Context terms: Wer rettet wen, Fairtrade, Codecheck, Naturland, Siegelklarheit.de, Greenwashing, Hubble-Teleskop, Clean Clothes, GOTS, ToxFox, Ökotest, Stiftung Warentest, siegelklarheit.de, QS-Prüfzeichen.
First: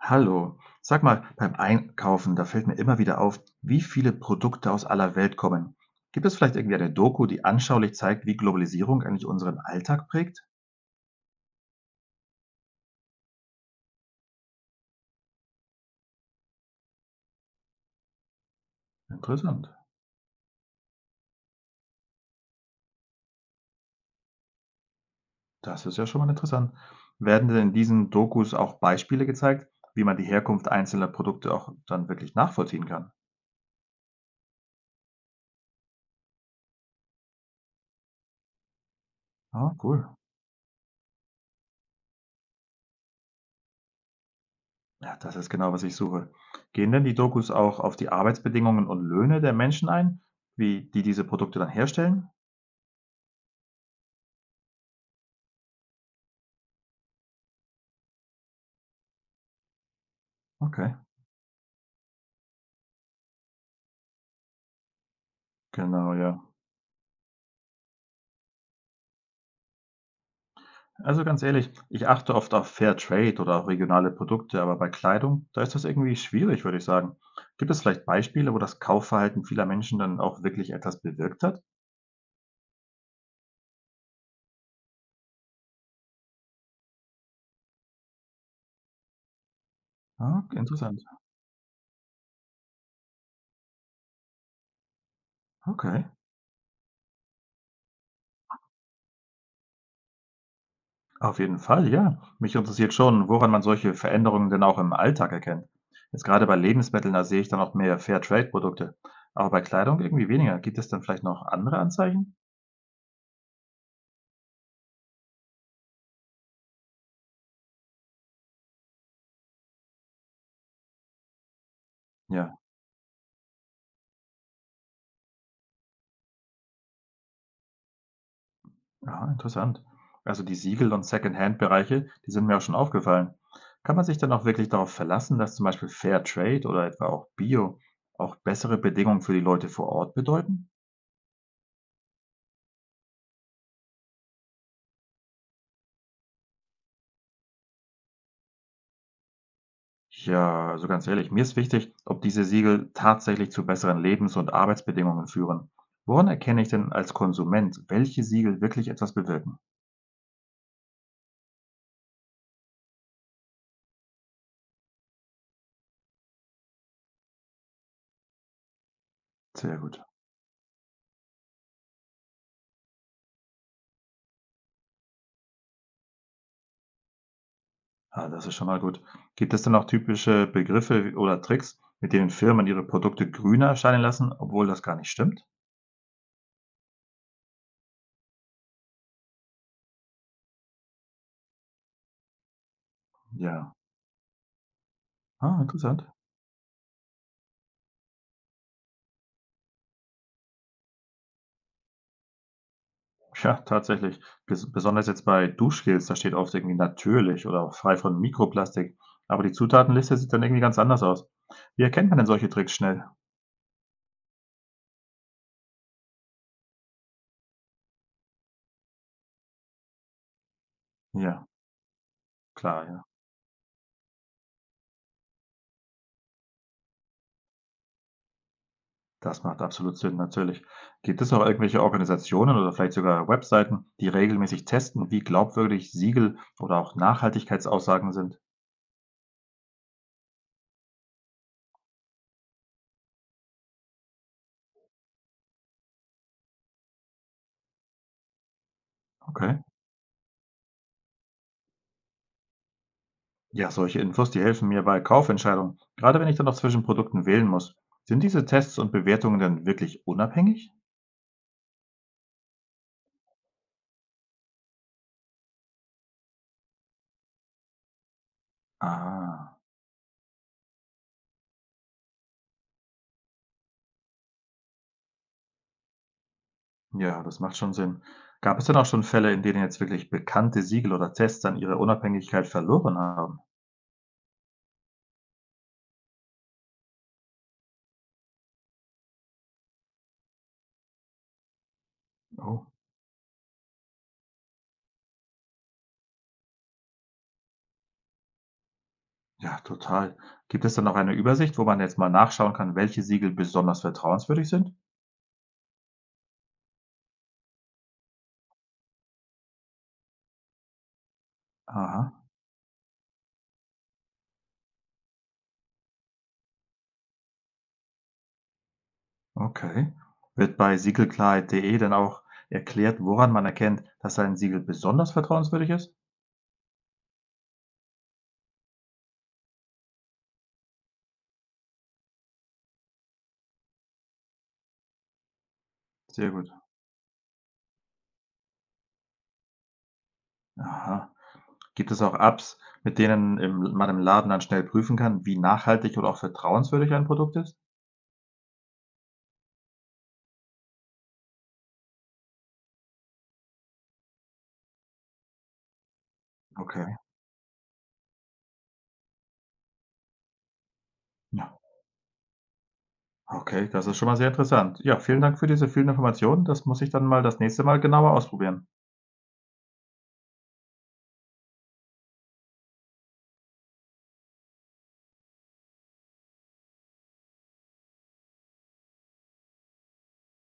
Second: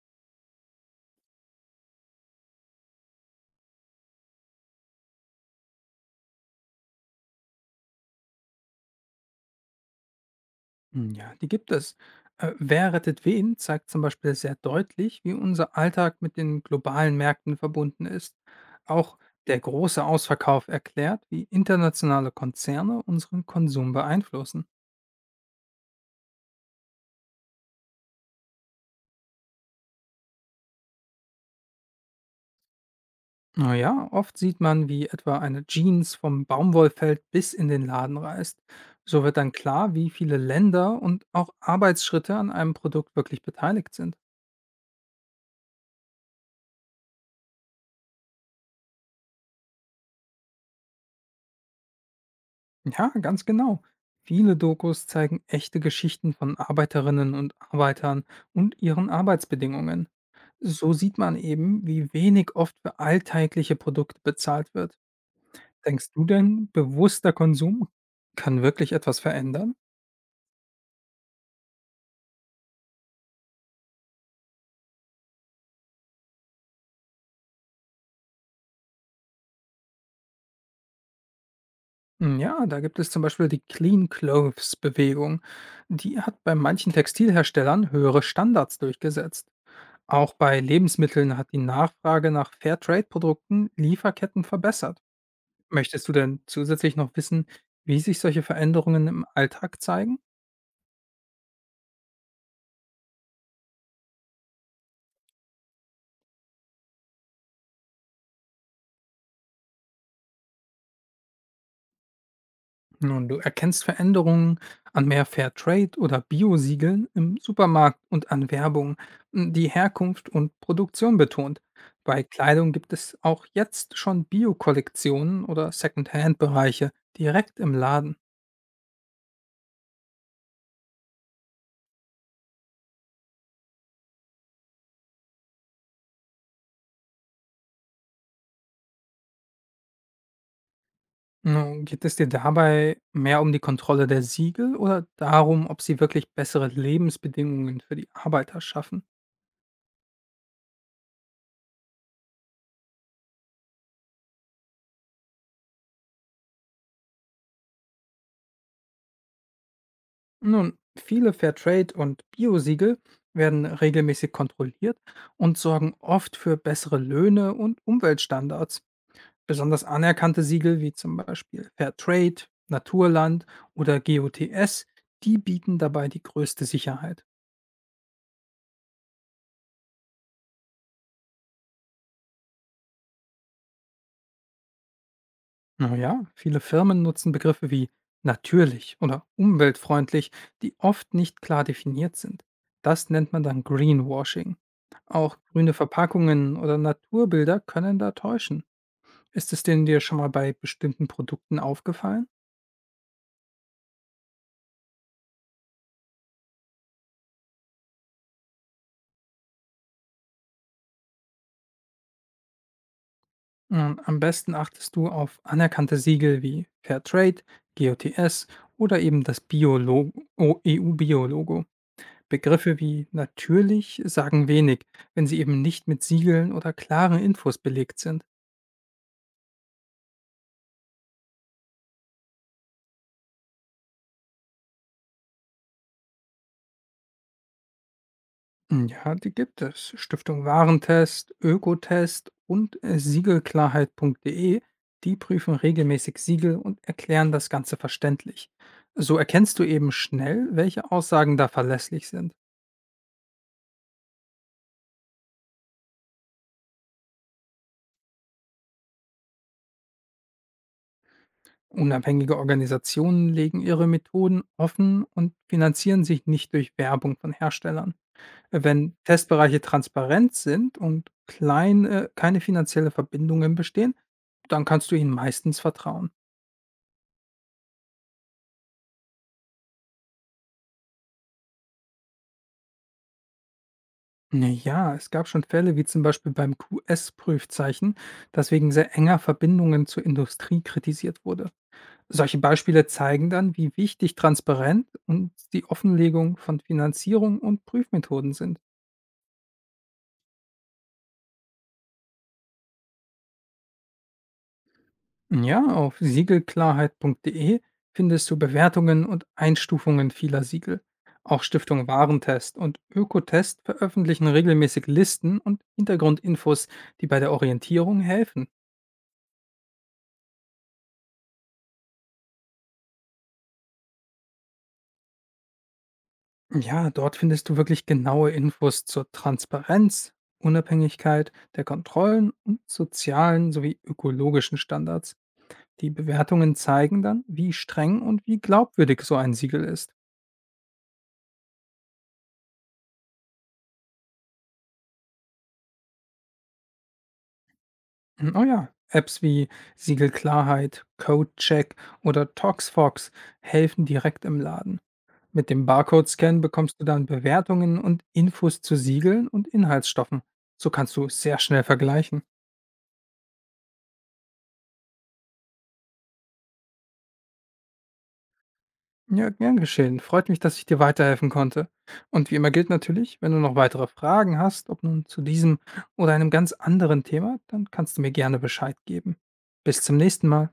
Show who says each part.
Speaker 1: Hallo, sag mal, beim Einkaufen, da fällt mir immer wieder auf, wie viele Produkte aus aller Welt kommen. Gibt es vielleicht irgendwie eine Doku, die anschaulich zeigt, wie Globalisierung eigentlich unseren Alltag prägt?
Speaker 2: Ja, die gibt es. Wer rettet wen zeigt zum Beispiel sehr deutlich, wie unser Alltag mit den globalen Märkten verbunden ist. Auch der
Speaker 1: Interessant.
Speaker 2: große Ausverkauf erklärt, wie internationale Konzerne unseren Konsum beeinflussen.
Speaker 1: Das ist ja schon mal interessant. Werden denn in diesen Dokus auch Beispiele gezeigt, wie man die Herkunft einzelner Produkte auch dann wirklich nachvollziehen kann?
Speaker 2: Naja, oft sieht man, wie etwa eine Jeans vom Baumwollfeld bis in den Laden reist. So wird dann
Speaker 1: Ah,
Speaker 2: klar,
Speaker 1: cool.
Speaker 2: wie viele Länder und auch Arbeitsschritte an einem Produkt wirklich beteiligt sind.
Speaker 1: Ja, das ist genau, was ich suche. Gehen denn die Dokus auch auf die Arbeitsbedingungen und Löhne der Menschen ein, wie die diese Produkte dann herstellen?
Speaker 2: Ja, ganz genau. Viele Dokus zeigen echte Geschichten von Arbeiterinnen und Arbeitern und ihren Arbeitsbedingungen.
Speaker 1: Okay,
Speaker 2: So sieht man eben, wie wenig oft für alltägliche Produkte bezahlt wird. Denkst
Speaker 1: genau,
Speaker 2: du
Speaker 1: ja.
Speaker 2: denn, bewusster Konsum kann wirklich etwas verändern?
Speaker 1: Also ganz ehrlich, ich achte oft auf Fair Trade oder auch regionale Produkte, aber bei Kleidung, da ist das irgendwie schwierig, würde ich sagen. Gibt es vielleicht Beispiele, wo das Kaufverhalten vieler Menschen dann auch wirklich etwas bewirkt hat?
Speaker 2: Ja, da gibt es zum Beispiel die Clean Clothes Bewegung. Die hat bei manchen Textilherstellern höhere Standards durchgesetzt. Auch
Speaker 1: Ah,
Speaker 2: bei
Speaker 1: interessant.
Speaker 2: Lebensmitteln hat die Nachfrage nach Fairtrade-Produkten Lieferketten verbessert.
Speaker 1: Okay.
Speaker 2: Möchtest du denn zusätzlich noch wissen, wie sich solche Veränderungen im Alltag zeigen?
Speaker 1: Auf jeden Fall, ja. Mich interessiert schon, woran man solche Veränderungen denn auch im Alltag erkennt. Jetzt gerade bei Lebensmitteln, da sehe ich dann auch mehr Fair Trade produkte. Aber bei Kleidung irgendwie weniger. Gibt es dann vielleicht noch andere Anzeichen?
Speaker 2: Nun, du erkennst Veränderungen an mehr Fairtrade- oder Bio-Siegeln im Supermarkt und an Werbung, die Herkunft und Produktion betont. Bei
Speaker 1: Ja.
Speaker 2: Kleidung gibt es auch jetzt schon Bio-Kollektionen oder Second-Hand-Bereiche direkt im Laden.
Speaker 1: Ah, interessant. Also die Siegel- und Secondhand-Bereiche, die sind mir auch schon aufgefallen. Kann man sich dann auch wirklich darauf verlassen, dass zum Beispiel Fair Trade oder etwa auch Bio auch bessere Bedingungen für die Leute vor Ort bedeuten?
Speaker 2: Nun, geht es dir dabei mehr um die Kontrolle der Siegel oder darum, ob sie wirklich bessere Lebensbedingungen für die Arbeiter schaffen?
Speaker 1: Ja, also ganz ehrlich, mir ist wichtig, ob diese Siegel tatsächlich zu besseren Lebens- und Arbeitsbedingungen führen. Woran erkenne ich denn als Konsument, welche Siegel wirklich etwas bewirken?
Speaker 2: Nun, viele Fairtrade- und Bio-Siegel werden regelmäßig kontrolliert und sorgen oft für bessere Löhne und Umweltstandards.
Speaker 1: Sehr
Speaker 2: Besonders
Speaker 1: gut.
Speaker 2: anerkannte Siegel wie zum Beispiel Fairtrade, Naturland oder GOTS, die bieten dabei die größte Sicherheit.
Speaker 1: Ah, das ist schon mal gut. Gibt es denn auch typische Begriffe oder Tricks, mit denen Firmen ihre Produkte grüner erscheinen lassen, obwohl das gar nicht stimmt?
Speaker 2: Naja, viele Firmen nutzen Begriffe wie natürlich oder umweltfreundlich, die oft nicht klar definiert sind. Das nennt man dann
Speaker 1: Ja.
Speaker 2: Greenwashing. Auch
Speaker 1: Ah,
Speaker 2: grüne
Speaker 1: interessant.
Speaker 2: Verpackungen oder Naturbilder können da täuschen. Ist es denn dir schon mal bei bestimmten Produkten aufgefallen?
Speaker 1: Ja, tatsächlich. Besonders jetzt bei Duschgels, da steht oft irgendwie natürlich oder auch frei von Mikroplastik. Aber die Zutatenliste sieht dann irgendwie ganz anders aus. Wie erkennt man denn solche Tricks schnell?
Speaker 2: Am besten achtest du auf anerkannte Siegel wie Fairtrade, GOTS oder eben das
Speaker 1: Ja,
Speaker 2: EU-Bio-Logo. Begriffe
Speaker 1: klar, ja.
Speaker 2: wie natürlich sagen wenig, wenn sie eben nicht mit Siegeln oder klaren Infos belegt sind.
Speaker 1: Das macht absolut Sinn, natürlich. Gibt es auch irgendwelche Organisationen oder vielleicht sogar Webseiten, die regelmäßig testen, wie glaubwürdig Siegel oder auch Nachhaltigkeitsaussagen sind?
Speaker 2: Ja, die gibt es. Stiftung Warentest, Ökotest und Siegelklarheit.de. Die prüfen regelmäßig Siegel und erklären das Ganze verständlich. So
Speaker 1: Okay.
Speaker 2: erkennst du eben schnell, welche Aussagen da verlässlich sind.
Speaker 1: Ja, solche Infos, die helfen mir bei Kaufentscheidungen, gerade wenn ich dann noch zwischen Produkten wählen muss. Sind diese Tests und Bewertungen denn wirklich unabhängig?
Speaker 2: Unabhängige Organisationen legen ihre Methoden offen und finanzieren sich nicht durch Werbung von Herstellern. Wenn
Speaker 1: Ah,
Speaker 2: Testbereiche transparent sind und klein, keine finanzielle Verbindungen bestehen, dann kannst du ihnen meistens vertrauen.
Speaker 1: ja, das macht schon Sinn. Gab es denn auch schon Fälle, in denen jetzt wirklich bekannte Siegel oder Tests dann ihre Unabhängigkeit verloren haben?
Speaker 2: Na ja, es gab schon Fälle wie zum Beispiel beim QS-Prüfzeichen, das wegen sehr enger Verbindungen zur Industrie kritisiert wurde. Solche
Speaker 1: Oh,
Speaker 2: Beispiele zeigen dann, wie wichtig Transparenz und die Offenlegung von Finanzierung und Prüfmethoden sind.
Speaker 1: ja, total. Gibt es dann noch eine Übersicht, wo man jetzt mal nachschauen kann, welche Siegel besonders vertrauenswürdig sind?
Speaker 2: Ja, auf siegelklarheit.de findest du Bewertungen und Einstufungen vieler Siegel. Auch Stiftung
Speaker 1: Aha,
Speaker 2: Warentest und Ökotest veröffentlichen regelmäßig Listen und Hintergrundinfos, die bei der Orientierung helfen.
Speaker 1: okay. Wird bei siegelklarheit.de dann auch erklärt, woran man erkennt, dass ein Siegel besonders vertrauenswürdig ist?
Speaker 2: Ja, dort findest du wirklich genaue Infos zur Transparenz, Unabhängigkeit der Kontrollen und sozialen sowie ökologischen Standards. Die
Speaker 1: Sehr gut.
Speaker 2: Bewertungen zeigen dann, wie streng und wie glaubwürdig so ein Siegel ist.
Speaker 1: Aha. Gibt es auch Apps, mit denen man im Laden dann schnell prüfen kann, wie nachhaltig oder auch vertrauenswürdig ein Produkt ist?
Speaker 2: Oh ja, Apps wie Siegelklarheit, Codecheck oder ToxFox helfen direkt im Laden. Mit dem Barcode-Scan bekommst du
Speaker 1: Okay.
Speaker 2: dann Bewertungen und Infos zu Siegeln und Inhaltsstoffen. So kannst du sehr schnell vergleichen.
Speaker 1: Okay, das ist schon mal sehr interessant. Ja, vielen Dank für diese vielen Informationen. Das muss ich dann mal das nächste Mal genauer ausprobieren.
Speaker 2: Ja, gern geschehen. Freut mich, dass ich dir weiterhelfen konnte. Und wie immer gilt natürlich, wenn du noch weitere Fragen hast, ob nun zu diesem oder einem ganz anderen Thema, dann kannst du mir gerne Bescheid geben. Bis zum nächsten Mal.